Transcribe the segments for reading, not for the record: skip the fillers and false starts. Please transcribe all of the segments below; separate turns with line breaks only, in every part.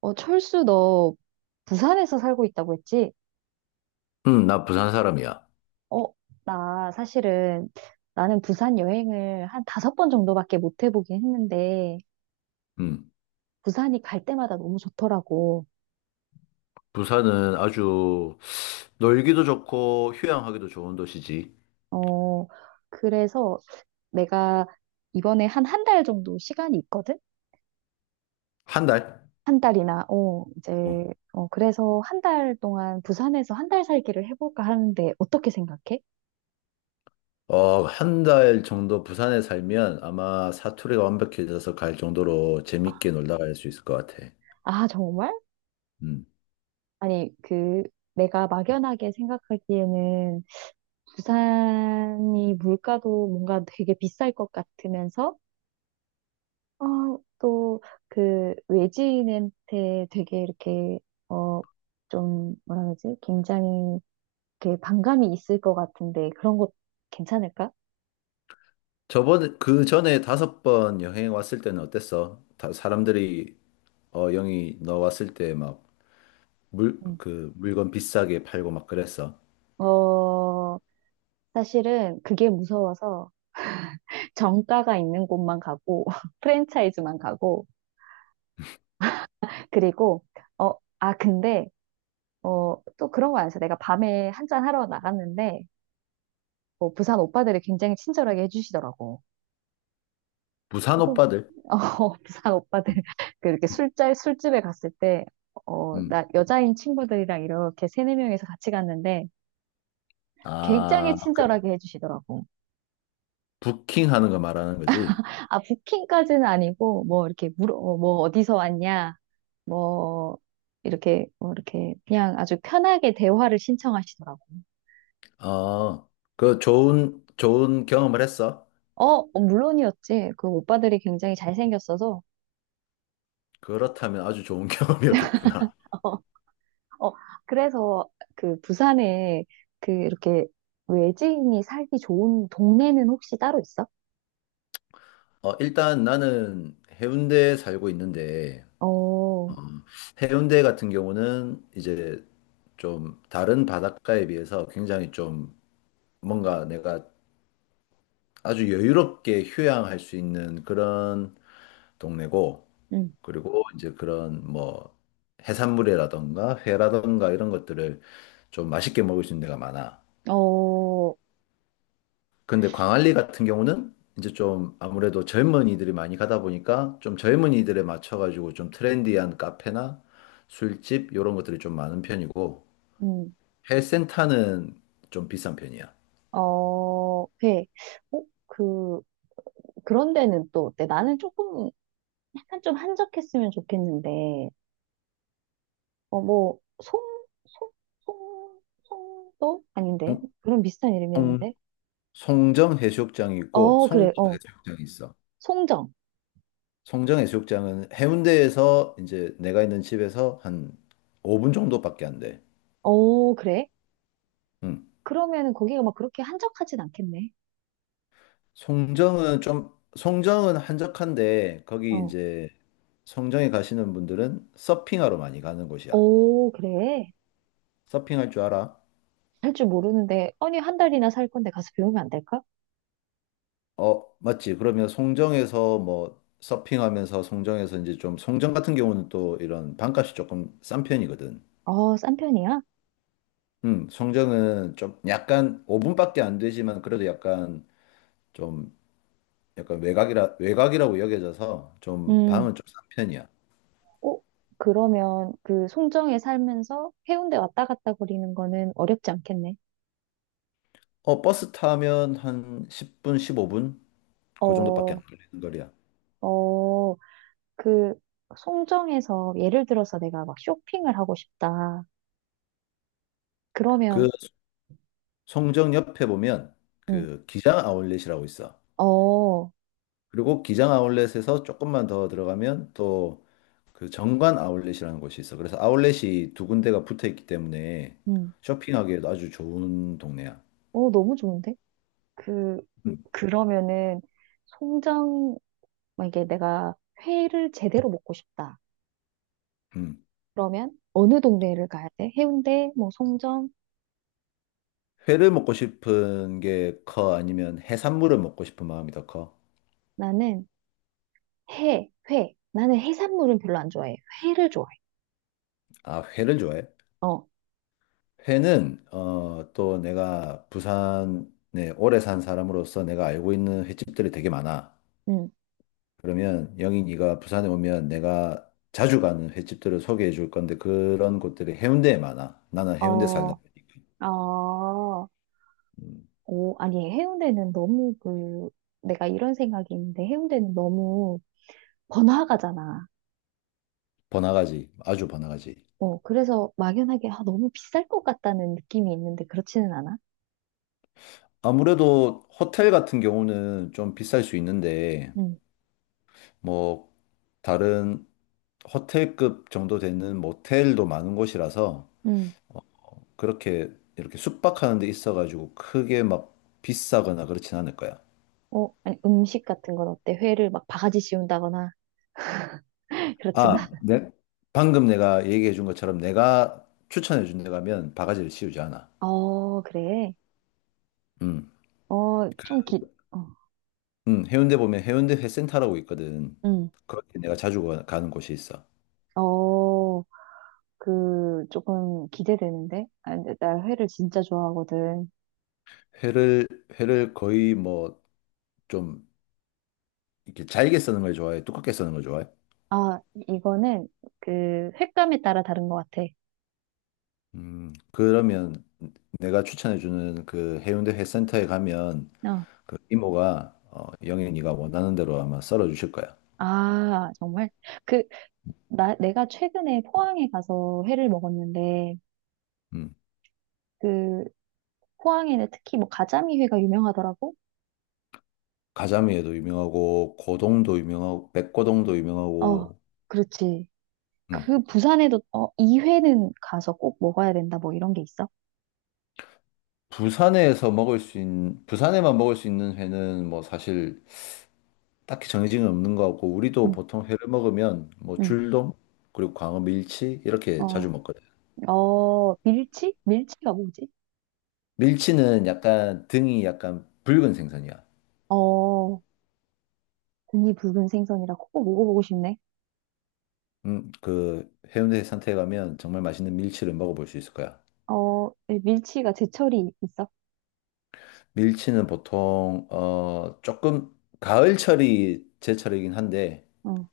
어, 철수, 너 부산에서 살고 있다고 했지?
나 부산 사람이야.
어, 나 사실은 나는 부산 여행을 한 5번 정도밖에 못 해보긴 했는데,
음.
부산이 갈 때마다 너무 좋더라고.
부산은 아주 놀기도 좋고 휴양하기도 좋은 도시지.
어, 그래서 내가 이번에 한 한 달 정도 시간이 있거든?
한 달?
한 달이나, 어,
어,
이제, 어, 그래서 한 달 동안 부산에서 한 달 살기를 해볼까 하는데, 어떻게 생각해?
한 달 정도 부산에 살면 아마 사투리가 완벽해져서 갈 정도로
아,
재밌게 놀다 갈 수 있을 것 같아.
아, 정말?
음.
아니, 그, 내가 막연하게 생각하기에는 부산이 물가도 뭔가 되게 비쌀 것 같으면서, 어, 또 그 외지인한테 되게 이렇게, 어, 좀, 뭐라 그러지? 굉장히 이렇게 반감이 있을 것 같은데, 그런 거 괜찮을까?
저번에 그 전에 다섯 번 여행 왔을 때는 어땠어? 사람들이 영희 너 왔을 때 막
음.
그 물건 비싸게 팔고 막 그랬어.
어, 사실은 그게 무서워서 정가가 있는 곳만 가고, 프랜차이즈만 가고, 그리고, 어, 아, 근데, 어, 또 그런 거 아니야. 내가 밤에 한 잔 하러 나갔는데, 뭐 부산 오빠들이 굉장히 친절하게 해주시더라고.
부산
그거,
오빠들?
어, 부산 오빠들, 그 이렇게 술집에 갔을 때, 어,
음.
나 여자인 친구들이랑 이렇게 세네 명이서 같이 갔는데, 굉장히
아, 그
친절하게 해주시더라고.
부킹하는 거 말하는 거지?
아, 부킹까지는 아니고, 뭐, 이렇게 뭐, 어디서 왔냐, 뭐, 이렇게, 뭐, 이렇게, 그냥 아주 편하게 대화를 신청하시더라고.
아, 그 좋은 경험을 했어?
어, 어, 물론이었지. 그 오빠들이 굉장히 잘생겼어서,
그렇다면 아주 좋은 경험이었겠구나.
어, 그래서 그 부산에 그 이렇게 외지인이 살기 좋은 동네는 혹시 따로 있어?
일단 나는 해운대에 살고 있는데,
어,
해운대 같은 경우는 이제 좀 다른 바닷가에 비해서 굉장히 좀 뭔가 내가 아주 여유롭게 휴양할 수 있는 그런 동네고,
음,
그리고 이제 그런 뭐 해산물이라던가 회라던가 이런 것들을 좀 맛있게 먹을 수 있는 데가 많아.
어,
근데 광안리 같은 경우는 이제 좀 아무래도 젊은이들이 많이 가다 보니까 좀 젊은이들에 맞춰가지고 좀 트렌디한 카페나 술집 이런 것들이 좀 많은 편이고
음,
해센터는 좀 비싼 편이야.
어, 회. 어, 그, 그런 데는 또 어때? 나는 조금, 약간 좀 한적했으면 좋겠는데, 어, 뭐, 송, 송도? 아닌데?
송,
그런 비슷한
송-
이름이었는데?
송정 해수욕장이 있고
어, 그래,
송정
어.
해수욕장이 있어.
송정.
송정 해수욕장은 해운대에서 이제 내가 있는 집에서 한 5분 정도밖에 안 돼.
어, 그래?
응.
그러면은 거기가 막 그렇게 한적하진 않겠네.
송정은 한적한데 거기
어.
이제 송정에 가시는 분들은 서핑하러 많이 가는 곳이야.
오, 그래?
서핑할 줄 알아?
할 줄 모르는데, 아니, 한 달이나 살 건데 가서 배우면 안 될까?
어, 맞지. 그러면 송정에서 뭐 서핑하면서 송정에서 이제 좀 송정 같은 경우는 또 이런 방값이 조금 싼 편이거든.
어, 싼 편이야?
송정은 좀 약간 5분밖에 안 되지만 그래도 약간 좀 약간 외곽이라고 여겨져서 좀
음,
방은 좀 싼 편이야.
어, 그러면 그 송정에 살면서 해운대 왔다 갔다 거리는 거는 어렵지 않겠네.
버스 타면 한 10분, 15분? 그 정도밖에 안
어,
걸리는 거리야.
어, 그 송정에서 예를 들어서 내가 막 쇼핑을 하고 싶다.
그
그러면,
송정 옆에 보면
음,
그 기장 아울렛이라고 있어.
어,
그리고 기장 아울렛에서 조금만 더 들어가면 또 그 정관 아울렛이라는 곳이 있어. 그래서 아울렛이 두 군데가 붙어 있기 때문에
음,
쇼핑하기에도 아주 좋은 동네야.
어, 너무 좋은데? 그,
음.
그러면은 송정, 만 이게 내가 회를 제대로 먹고 싶다.
음.
그러면 어느 동네를 가야 돼? 해운대, 뭐 송정?
회를 먹고 싶은 게 커? 아니면 해산물을 먹고 싶은 마음이 더 커?
나는 회. 나는 해산물은 별로 안 좋아해. 회를 좋아해.
아, 회를 좋아해?
어,
회는 또 내가 부산에 오래 산 사람으로서 내가 알고 있는 횟집들이 되게 많아.
응.
그러면 영희 네가 부산에 오면 내가 자주 가는 횟집들을 소개해 줄 건데 그런 곳들이 해운대에 많아. 나는 해운대 살다
어,
보니까
어.
음,
오, 아니, 해운대는 너무 그, 내가 이런 생각이 있는데 해운대는 너무 번화가잖아.
번화가지, 아주 번화가지.
어, 그래서 막연하게 아, 너무 비쌀 것 같다는 느낌이 있는데 그렇지는 않아.
아무래도 호텔 같은 경우는 좀 비쌀 수 있는데
응,
뭐 다른 호텔급 정도 되는 모텔도 많은 곳이라서
응.
그렇게 이렇게 숙박하는 데 있어가지고 크게 막 비싸거나 그렇진 않을 거야.
어, 아니, 음식 같은 건 어때? 회를 막 바가지 씌운다거나 그렇지는
아,
않아.
네. 방금 내가 얘기해 준 것처럼 내가 추천해 준 데 가면 바가지를 씌우지 않아.
어, 그래.
음.
어, 좀 어.
해운대 보면 해운대 회센터라고 있거든.
응.
거기 내가 자주 가는 곳이 있어.
어, 그, 조금 기대되는데? 아, 근데 나 회를 진짜 좋아하거든.
회를 회를 거의 뭐 좀 이렇게 잘게 써는 걸 좋아해? 두껍게 써는 걸 좋아해?
아, 이거는 그 횟감에 따라 다른 것 같아.
음. 그러면 내가 추천해 주는 그 해운대 회센터에 가면
어.
그 이모가 영애 네가 원하는 대로 아마 썰어 주실 거야.
아, 정말? 그, 내가 최근에 포항에 가서 회를 먹었는데,
음.
그, 포항에는 특히 뭐 가자미 회가 유명하더라고?
가자미에도 유명하고 고동도 유명하고 백고동도
어,
유명하고.
그렇지.
음.
그 부산에도, 이 회는 가서 꼭 먹어야 된다, 뭐 이런 게 있어?
부산에서 먹을 수 있는, 부산에만 먹을 수 있는 회는 뭐 사실 딱히 정해진 건 없는 것 같고, 우리도
응,
보통 회를 먹으면 뭐
응.
줄돔, 그리고 광어 밀치, 이렇게 자주
어,
먹거든.
어, 밀치? 밀치가 뭐지?
밀치는 약간 등이 약간 붉은 생선이야.
어. 등이 붉은 생선이라 꼭 먹어보고 싶네.
그 해운대 해상태에 가면 정말 맛있는 밀치를 먹어볼 수 있을 거야.
어, 밀치가 제철이 있어.
밀치는 보통, 조금 가을철이 제철이긴 한데,
어,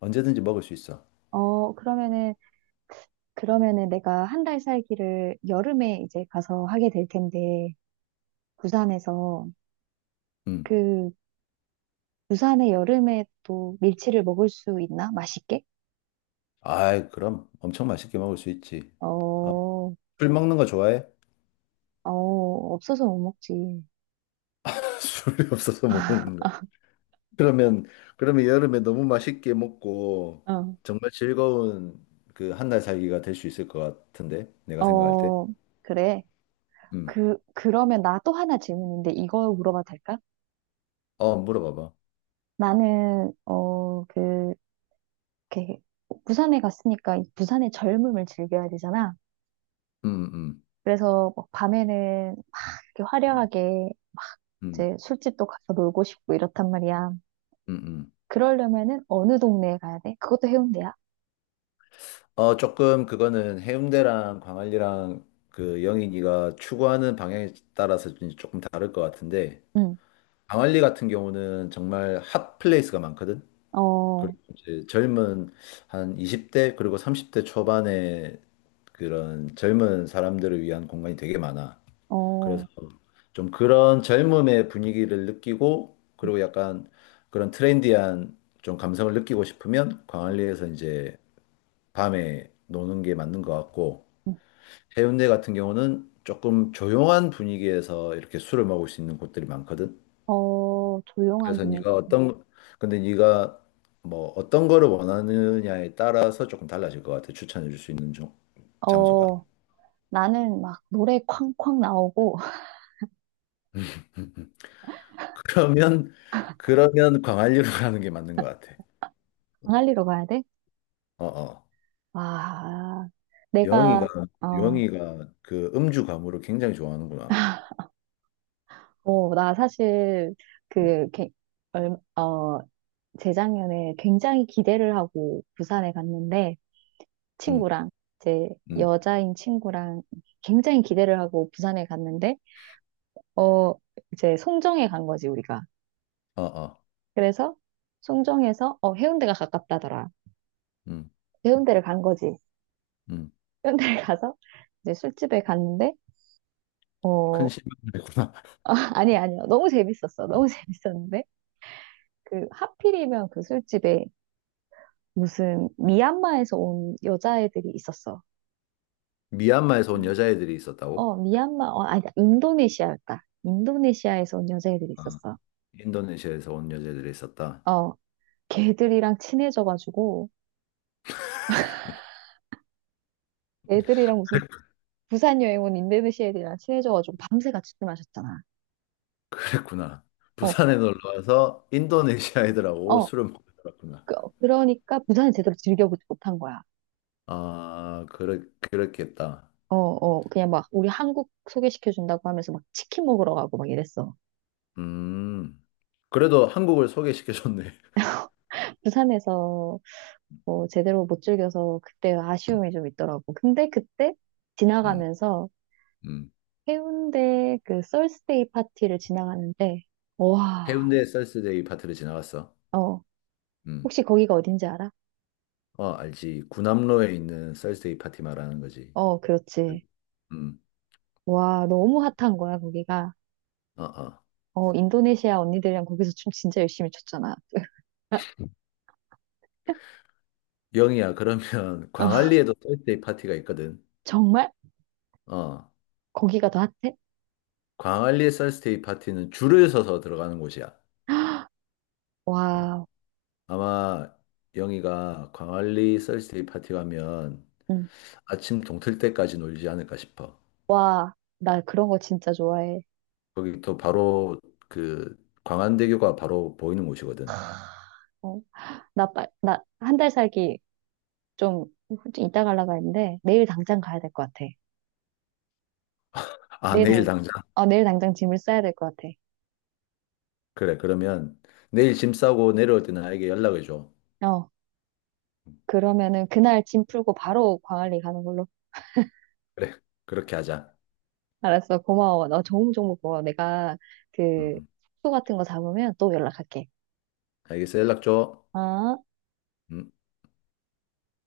언제든지 먹을 수 있어.
어, 그러면은 내가 한 달 살기를 여름에 이제 가서 하게 될 텐데, 부산에서,
음.
그, 부산의 여름에 또 밀치를 먹을 수 있나? 맛있게?
아이, 그럼 엄청 맛있게 먹을 수 있지. 어,
어,
술 먹는 거 좋아해?
어, 없어서 못 먹지.
술이 없어서 못 먹는데. 그러면 그러면 여름에 너무 맛있게 먹고
어,
정말 즐거운 그 한 달 살기가 될 수 있을 것 같은데 내가 생각할 때.
어, 그래.
음.
그러면 나 또 하나 질문인데, 이거 물어봐도 될까?
어, 물어봐봐.
나는, 어, 그, 이렇게 부산에 갔으니까 이 부산의 젊음을 즐겨야 되잖아.
음, 음,
그래서 막 밤에는 이렇게
음,
화려하게
음,
이제 술집도 가서 놀고 싶고 이렇단 말이야.
음.
그러려면은 어느 동네에 가야 돼? 그것도 해운대야.
조금 그거는 해운대랑 광안리랑 그 영인이가 추구하는 방향에 따라서 조금 다를 것 같은데
응.
광안리 같은 경우는 정말 핫 플레이스가 많거든.
어,
그리고 이제 젊은 한 20대 그리고 30대 초반에 그런 젊은 사람들을 위한 공간이 되게 많아. 그래서
어,
좀 그런 젊음의 분위기를 느끼고
응,
그리고 약간 그런 트렌디한 좀 감성을 느끼고 싶으면 광안리에서 이제 밤에 노는 게 맞는 것 같고
응.
해운대 같은 경우는 조금 조용한 분위기에서 이렇게 술을 먹을 수 있는 곳들이 많거든.
어, 조용한
그래서
분위기.
네가 어떤 근데 네가 뭐 어떤 거를 원하느냐에 따라서 조금 달라질 것 같아. 추천해 줄 수 있는 장소가.
어, 나는 막 노래 쾅쾅 나오고
그러면 그러면 광안리로 가는 게 맞는 것 같아.
광안리로 가야 돼?
어, 어.
와,
영희가
내가 어,
영희가 그 음주 가무를 굉장히 좋아하는구나.
나 사실 그,
음,
이렇게 얼- 어, 재작년에 굉장히 기대를 하고 부산에 갔는데
음,
친구랑 제
음.
여자인 친구랑 굉장히 기대를 하고 부산에 갔는데 어 이제 송정에 간 거지 우리가.
어, 어.
그래서 송정에서 해운대가 가깝다더라.
음,
해운대를 간 거지.
음.
해운대를 가서 이제 술집에 갔는데
큰
어
실망이구나.
아니 아니요 너무 재밌었어. 너무 재밌었는데 그 하필이면 그 술집에 무슨 미얀마에서 온 여자애들이 있었어.
미얀마에서 온 여자애들이 있었다고?
어, 미얀마, 아니, 인도네시아였다. 인도네시아에서 온 여자애들이
아,
있었어.
인도네시아에서 온 여자애들이 있었다.
어, 걔들이랑 친해져가지고, 애들이랑 무슨 부산 여행 온 인도네시아 애들이랑 친해져가지고 밤새 같이 술 마셨잖아.
그랬구나.
어,
부산에 놀러 와서 인도네시아 애들하고
어,
술을 먹고 놀았구나.
그러니까 부산을 제대로 즐겨보지 못한 거야.
아, 그래, 그랬겠다.
어, 어, 그냥 막 우리 한국 소개시켜준다고 하면서 막 치킨 먹으러 가고 막 이랬어.
음. 그래도 한국을 소개시켜줬네.
부산에서 뭐 제대로 못 즐겨서 그때
음,
아쉬움이 좀 있더라고. 근데 그때
음.
지나가면서
음.
해운대 그 썰스데이 파티를 지나가는데, 와,
해운대 썰스데이 파티를 지나갔어.
어,
음.
혹시 거기가 어딘지 알아?
어, 알지. 구남로에 있는 썰스데이 파티 말하는 거지.
어, 그렇지.
음.
와, 너무 핫한 거야, 거기가.
어, 어.
어, 인도네시아 언니들이랑 거기서 춤 진짜 열심히 췄잖아.
영희야, 그러면
어,
광안리에도 썰스데이 파티가 있거든.
정말?
어.
거기가 더 핫해?
광안리 썰스데이 파티는 줄을 서서 들어가는 곳이야. 어.
와,
아마 영희가 광안리 썰스데이 파티 가면
응.
아침 동틀 때까지 놀지 않을까 싶어.
나 그런 거 진짜 좋아해.
거기 또 바로 그 광안대교가 바로 보이는 곳이거든.
어, 나, 한 달 살기 좀, 좀 이따 가려고 했는데, 내일 당장 가야 될 것 같아.
아,
내일
내일
당,
당장.
내일 당장 짐을 싸야 될 것 같아.
그래, 그러면 내일 짐 싸고 내려올 때 나에게 연락을 줘.
어.
음,
그러면은 그날 짐 풀고 바로 광안리 가는 걸로.
그래, 그렇게 하자.
알았어. 고마워. 너 좋은 정보 고마워. 내가 그
음,
숙소 같은 거 잡으면 또 연락할게.
알겠어. 연락 줘.
어?
음.